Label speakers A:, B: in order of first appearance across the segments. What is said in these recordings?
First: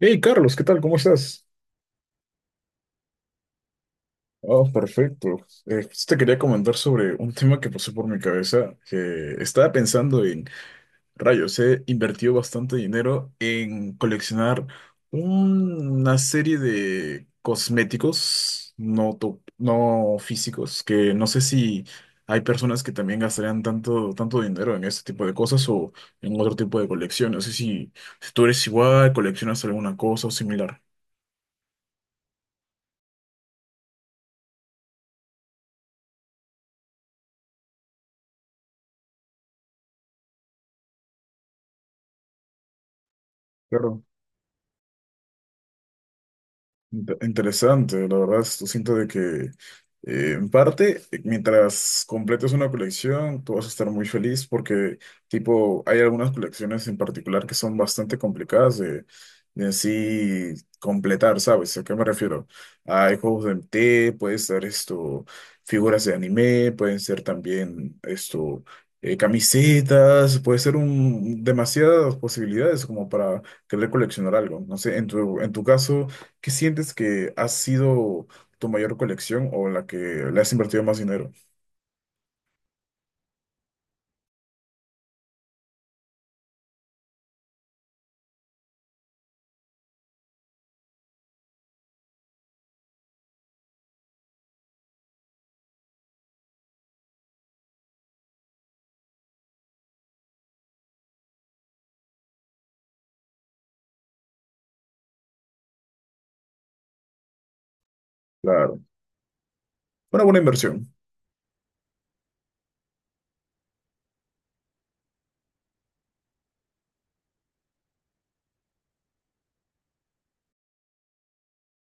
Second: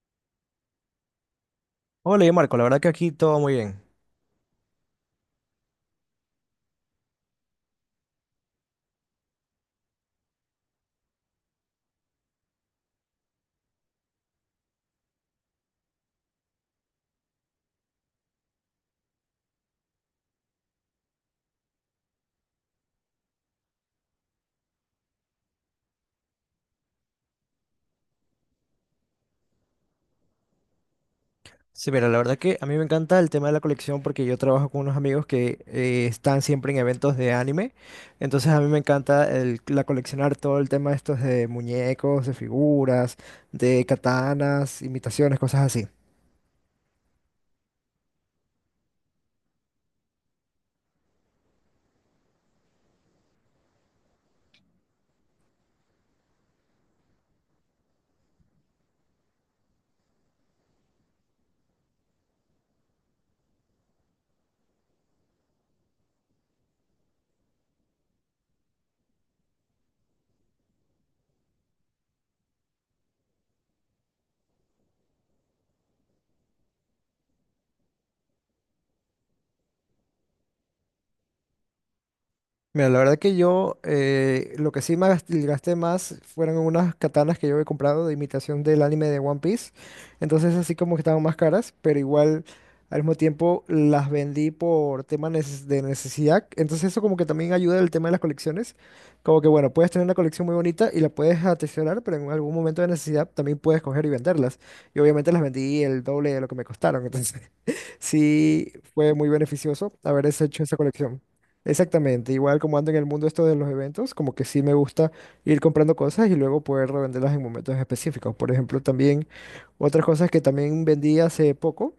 A: Hey Carlos, ¿qué tal? ¿Cómo estás?
B: Hola, yo Marco, la verdad que aquí todo muy bien.
A: Oh, perfecto. Pues te quería comentar sobre un tema que pasó por mi cabeza, que estaba pensando en, rayos, he invertido bastante dinero en coleccionar una serie de cosméticos no, no físicos, que no sé si hay personas que también gastarían tanto, tanto dinero en este tipo de cosas o en otro tipo de colección. No sé si, si tú eres igual, coleccionas alguna cosa o similar.
B: Sí, mira, la verdad que a mí me encanta el tema de la colección porque yo trabajo con unos amigos que están siempre en eventos de anime. Entonces a mí me encanta la coleccionar todo el tema estos de muñecos, de figuras, de
A: Claro.
B: katanas, imitaciones, cosas así.
A: Interesante, la verdad, esto siento de que en parte, mientras completes una colección, tú vas a estar muy feliz porque, tipo, hay algunas colecciones en particular que son bastante complicadas de en sí completar, ¿sabes? ¿A qué me refiero? Hay juegos de MT, puede ser esto, figuras de anime, pueden ser también esto, camisetas, puede ser un, demasiadas posibilidades como para querer coleccionar algo. No sé, en tu caso. ¿Qué sientes que ha sido tu mayor colección o la que le has invertido más dinero?
B: Mira, la verdad que yo lo que sí me gasté más fueron unas katanas que yo he comprado de imitación del anime de One Piece. Entonces así como que estaban más caras, pero igual al mismo tiempo las vendí por tema de necesidad. Entonces eso como que también ayuda el tema de las colecciones. Como que bueno, puedes tener una colección muy bonita y la puedes atesorar, pero en algún momento de necesidad también puedes coger y venderlas. Y obviamente las vendí el doble de lo que me costaron. Entonces sí
A: Claro,
B: fue muy beneficioso
A: una
B: haber
A: buena
B: hecho esa
A: inversión.
B: colección. Exactamente, igual como ando en el mundo esto de los eventos, como que sí me gusta ir comprando cosas y luego poder revenderlas en momentos específicos. Por ejemplo, también otras cosas que también vendí hace poco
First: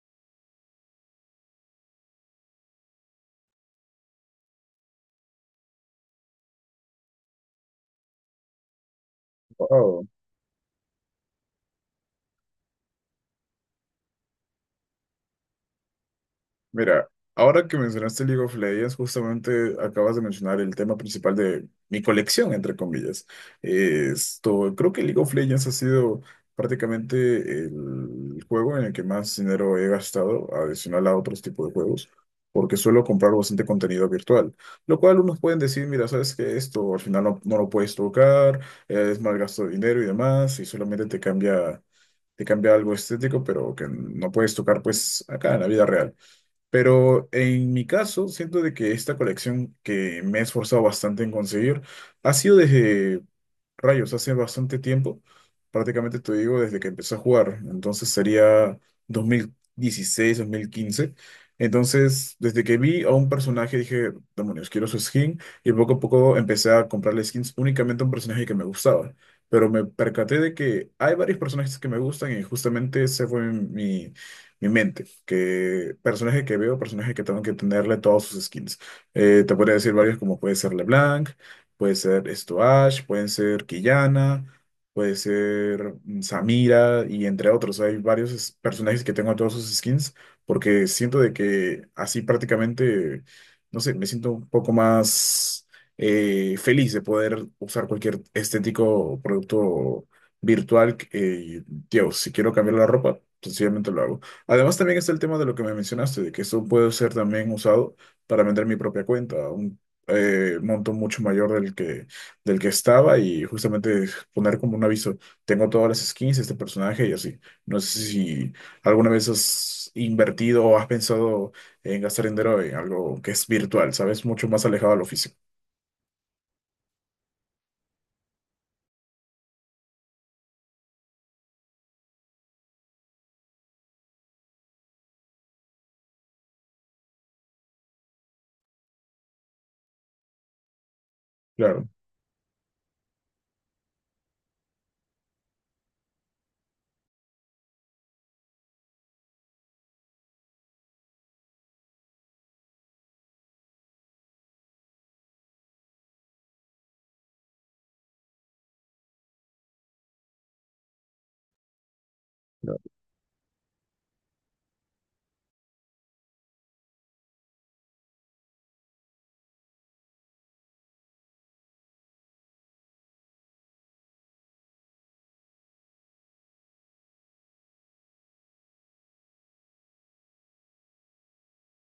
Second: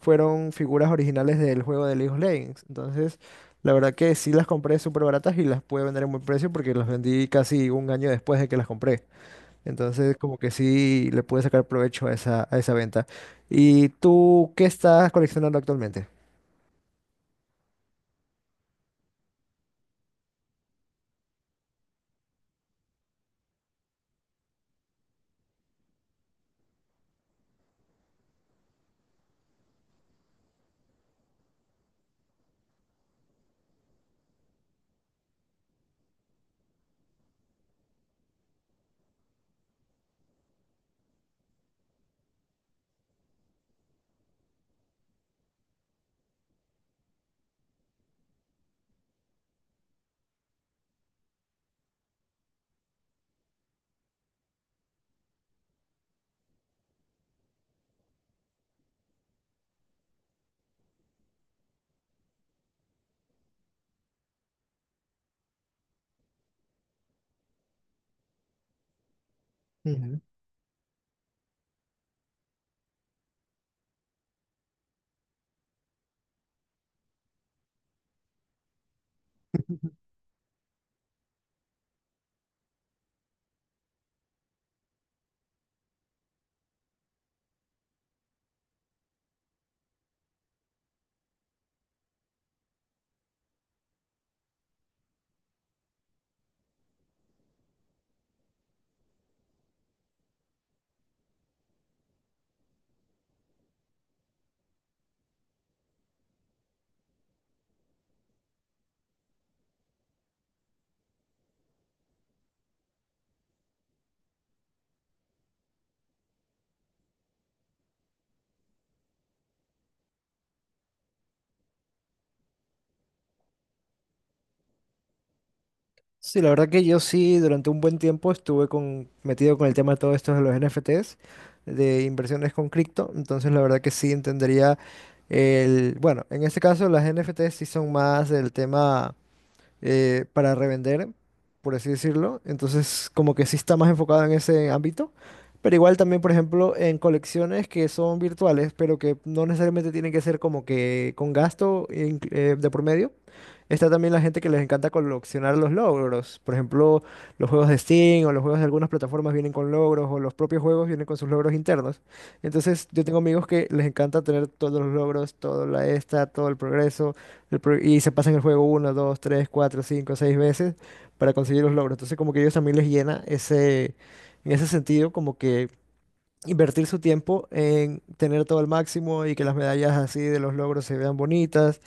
B: fueron figuras originales del juego de League of Legends. Entonces, la verdad que sí las compré súper baratas y las pude vender en buen precio porque las vendí casi un año después de que las compré.
A: Wao.
B: Entonces, como que sí le pude sacar provecho a esa venta. ¿Y tú qué estás coleccionando actualmente?
A: Mira, ahora que mencionaste League of Legends, justamente acabas de mencionar el tema principal de mi colección, entre comillas. Esto, creo que League of Legends ha sido prácticamente el juego en el que más dinero he gastado, adicional a otros tipos de juegos, porque suelo comprar bastante contenido virtual, lo cual unos pueden decir, mira, sabes que esto al final no, no lo puedes tocar, es mal gasto de dinero y demás, y solamente te cambia algo estético, pero que no puedes tocar pues acá en la vida real. Pero en mi caso, siento de que esta colección que me he esforzado bastante en conseguir ha sido desde rayos, hace bastante tiempo, prácticamente te digo desde que empecé a jugar, entonces sería 2016 2015. Entonces, desde que vi a un personaje dije, demonios, quiero su skin, y poco a poco empecé a comprarle skins únicamente a un personaje que me gustaba. Pero me
B: Ujú.
A: percaté de que hay varios personajes que me gustan y justamente ese fue mi, mi mente, que personaje que veo, personaje que tengo que tenerle todas sus skins. Te podría decir varios como puede ser LeBlanc. Puede ser esto Ash, pueden ser Quillana, puede ser Samira y entre otros. Hay varios personajes que tengo en todos sus skins porque siento de que así prácticamente, no sé, me siento un poco más feliz de poder usar cualquier estético o producto virtual. Tío, si quiero cambiar la ropa, sencillamente lo hago. Además también está el tema de lo que me mencionaste, de que esto puede ser también usado para vender mi propia cuenta monto mucho mayor del que estaba y justamente poner como un aviso, tengo todas las skins de este personaje y así. No sé si alguna vez has invertido o has pensado en gastar dinero en algo que es virtual, ¿sabes? Mucho más alejado de lo físico.
B: Sí, la verdad que yo sí durante un buen tiempo estuve metido con el tema de todo esto de los NFTs, de inversiones con cripto, entonces la verdad que sí entendería el, bueno, en este caso las NFTs sí son más del tema para revender, por
A: Claro.
B: así decirlo. Entonces, como que sí está más enfocado en ese ámbito. Pero igual también, por ejemplo, en colecciones que son virtuales, pero que no necesariamente tienen que ser como que con gasto de por medio. Está también la gente que les encanta coleccionar los logros. Por ejemplo, los juegos de Steam o los juegos de algunas plataformas vienen con logros o los propios juegos vienen con sus logros internos. Entonces, yo tengo amigos que les encanta tener todos los logros, todo el progreso, y se pasan el juego una 2 3 4 5 6 veces para conseguir los logros. Entonces como que a ellos también les llena en ese sentido, como que invertir su tiempo en tener todo al máximo y que las medallas así de los logros se vean bonitas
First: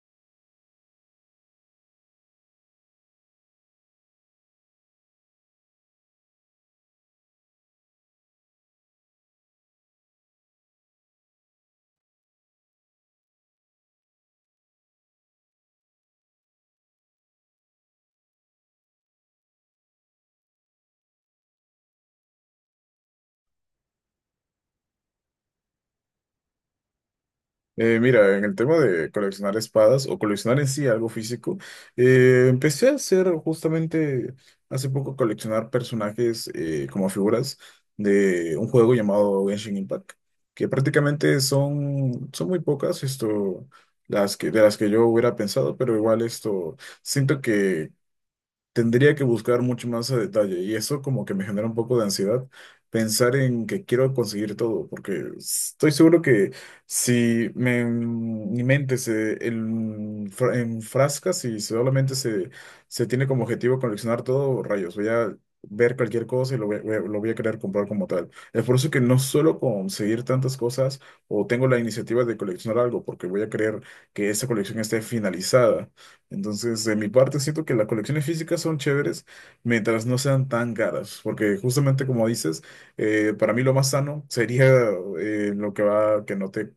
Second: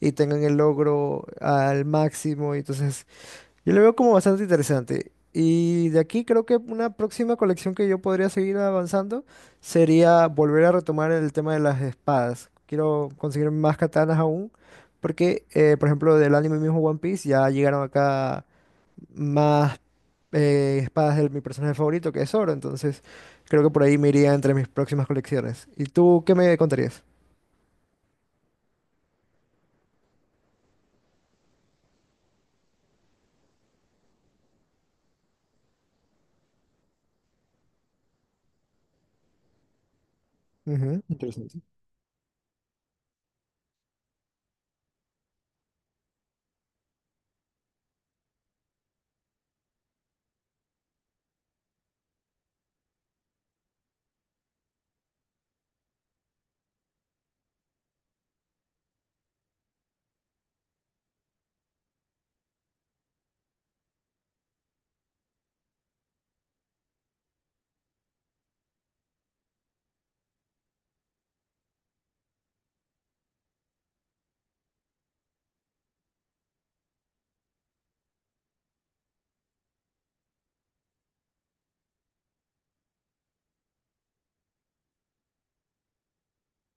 B: y tengan el logro al máximo. Y entonces yo lo veo como bastante interesante. Y de aquí creo que una próxima colección que yo podría seguir avanzando sería volver a retomar el tema de las espadas. Quiero conseguir más katanas aún, porque, por ejemplo, del anime mismo One Piece ya llegaron acá más espadas de mi personaje favorito, que es Zoro. Entonces, creo que por ahí me iría entre mis próximas colecciones. ¿Y tú qué me contarías?
A: Mira, en el tema de coleccionar espadas o coleccionar en sí algo físico, empecé a hacer justamente hace poco coleccionar personajes como figuras de un juego llamado Genshin Impact, que
B: Ujú.
A: prácticamente son, son muy pocas esto, las que, de las que yo hubiera pensado, pero igual esto siento. Tendría que buscar mucho más a detalle y eso como que me genera un poco de ansiedad pensar en que quiero conseguir todo, porque estoy seguro que si me, mi mente enfrasca, si solamente se, se tiene como objetivo coleccionar todo, rayos, voy a ver cualquier cosa y lo voy a querer comprar como tal. Es por eso que no suelo conseguir tantas cosas o tengo la iniciativa de coleccionar algo, porque voy a querer que esa colección esté finalizada. Entonces, de mi parte, siento que las colecciones físicas son chéveres mientras no sean tan caras, porque justamente como dices, para mí lo más sano sería lo que va, que no te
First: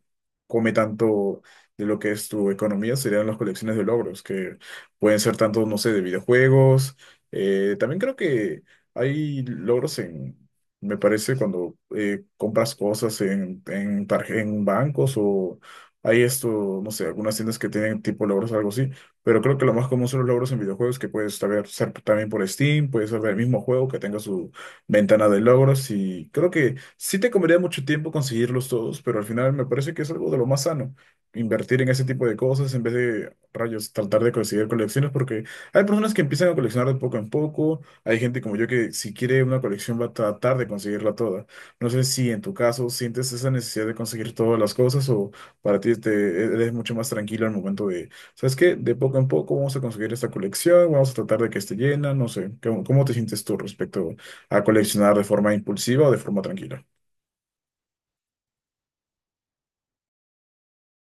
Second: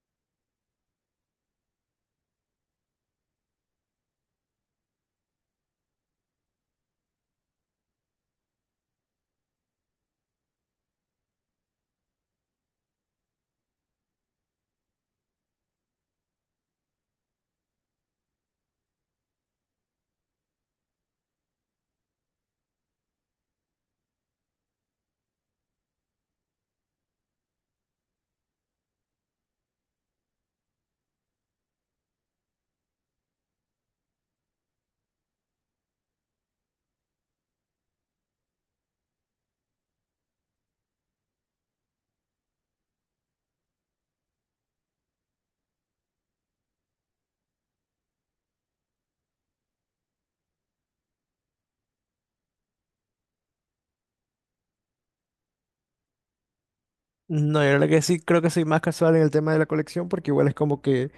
A: come tanto de lo que es tu economía, serían las colecciones de logros, que pueden ser tanto, no sé, de videojuegos. También creo que hay logros en, me parece, cuando compras cosas en, en bancos o hay esto, no sé, algunas tiendas que tienen tipo logros, algo así, pero creo que lo más común son los logros en videojuegos que puedes saber ser también por Steam, puedes ser el mismo juego que tenga su ventana de logros y creo que sí te comería mucho tiempo conseguirlos todos, pero al final me parece que es algo de lo más sano, invertir en ese tipo de cosas en vez de rayos tratar de conseguir colecciones porque hay personas que empiezan a coleccionar de poco en poco, hay gente como yo que si quiere una colección va a tratar de conseguirla toda. No sé si en tu caso sientes esa necesidad de conseguir todas las cosas o para ti te eres mucho más tranquilo al momento de ¿sabes qué? De poco en poco vamos a conseguir esta colección, vamos a tratar de que esté llena, no sé, ¿cómo, cómo te sientes tú respecto a coleccionar de forma impulsiva o de forma tranquila?
B: No, yo la verdad que sí, creo que soy más casual en el tema de la colección porque igual es como que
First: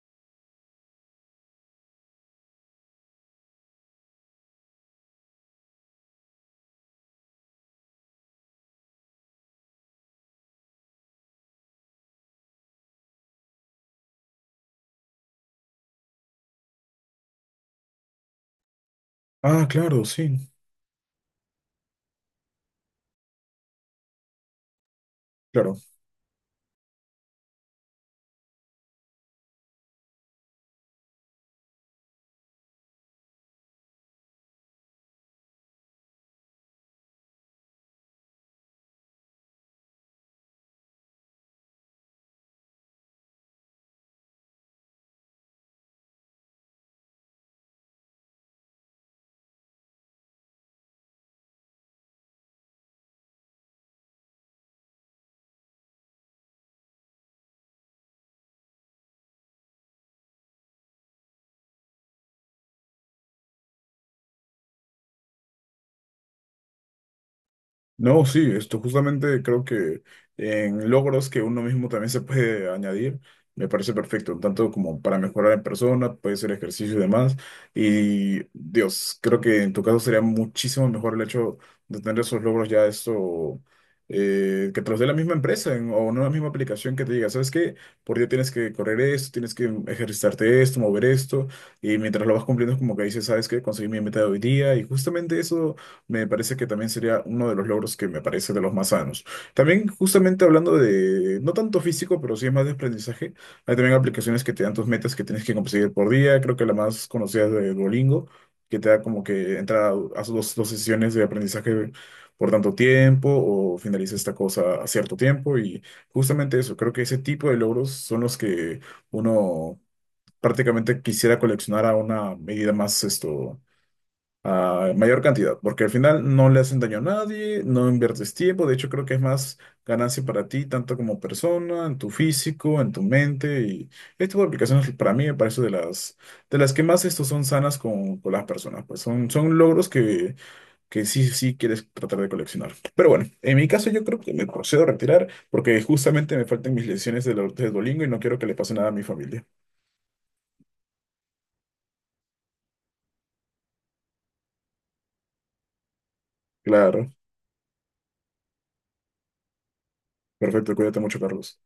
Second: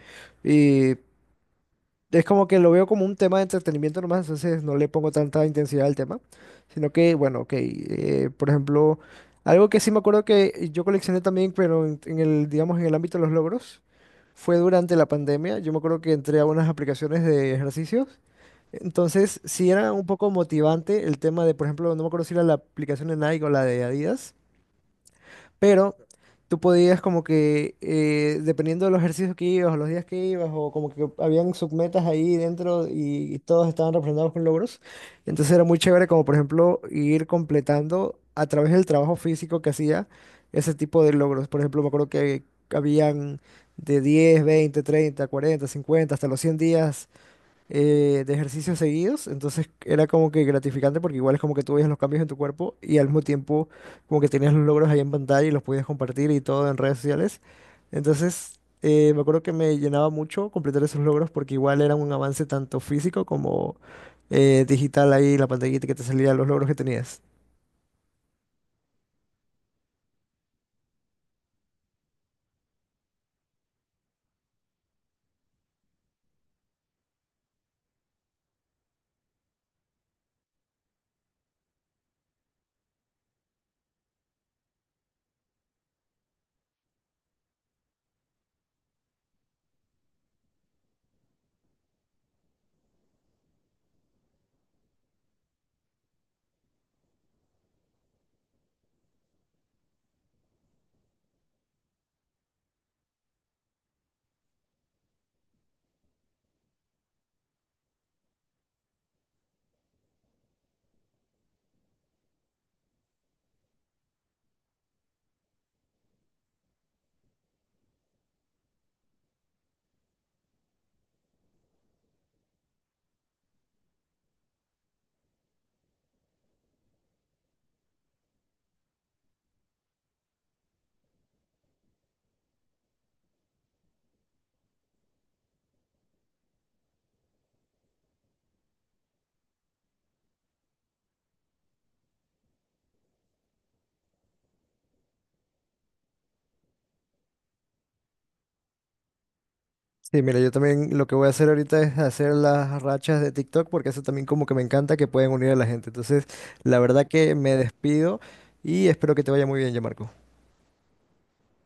B: es como que lo veo como un tema de entretenimiento nomás, entonces no le pongo tanta intensidad al tema, sino que, bueno, ok, por ejemplo, algo que sí me acuerdo que yo coleccioné también, pero digamos, en el ámbito de los logros, fue durante la pandemia, yo me acuerdo que entré a unas aplicaciones de ejercicios, entonces
A: Ah,
B: sí era
A: claro,
B: un poco
A: sí,
B: motivante el tema de, por ejemplo, no me acuerdo si era la aplicación de Nike o la de Adidas,
A: claro.
B: pero tú podías como que, dependiendo de los ejercicios que ibas o los días que ibas, o como que habían submetas ahí dentro y todos estaban representados con logros. Entonces era muy chévere como por ejemplo ir completando a través del trabajo físico que hacía ese tipo de logros. Por ejemplo, me acuerdo que habían de 10, 20, 30, 40, 50 hasta los 100 días de ejercicios seguidos, entonces era como que gratificante porque igual es como que tú veías los cambios en tu cuerpo y al mismo tiempo como que tenías los logros ahí en pantalla y los podías compartir y todo en redes sociales. Entonces me acuerdo que me llenaba mucho completar esos logros porque igual era un avance tanto físico como digital ahí, la pantallita que te salía los logros que tenías.
A: No, sí, esto justamente creo que en logros que uno mismo también se puede añadir, me parece perfecto, tanto como para mejorar en persona, puede ser ejercicio y demás. Y Dios, creo que en tu caso sería muchísimo mejor el hecho de tener esos logros ya esto, que te los dé la misma empresa o no la misma aplicación que te diga, ¿sabes qué? Por día tienes que correr esto, tienes que ejercitarte esto, mover esto, y mientras lo vas cumpliendo es como que dices, ¿sabes qué? Conseguí mi meta de hoy día, y justamente eso me parece que también sería uno de los logros que me parece de los más sanos. También, justamente hablando de, no tanto físico, pero sí es más de aprendizaje, hay también aplicaciones que te dan tus metas que tienes que conseguir por día. Creo que la más conocida es de Duolingo, que te da como que entra a 2 sesiones de aprendizaje por tanto tiempo o finaliza esta cosa a cierto tiempo. Y justamente eso, creo que ese tipo de logros son los que uno prácticamente quisiera coleccionar a una medida más esto, a mayor cantidad, porque al final no le hacen daño a nadie, no inviertes tiempo, de hecho creo que es más ganancia para ti, tanto como persona, en tu físico, en tu mente, y este tipo de aplicaciones para mí me parece de las que más estos son sanas con las personas, pues son, son logros que sí, sí quieres tratar de coleccionar. Pero bueno, en mi caso yo creo que me procedo a retirar porque justamente me faltan mis lecciones de, de Duolingo y no quiero que le pase nada a mi familia.
B: Sí, mira, yo también lo que voy a hacer ahorita es hacer las rachas de TikTok porque eso también como que me encanta que pueden unir a la gente. Entonces, la verdad
A: Claro,
B: que me despido y espero que te vaya muy bien, ya Marco.
A: perfecto, cuídate mucho, Carlos.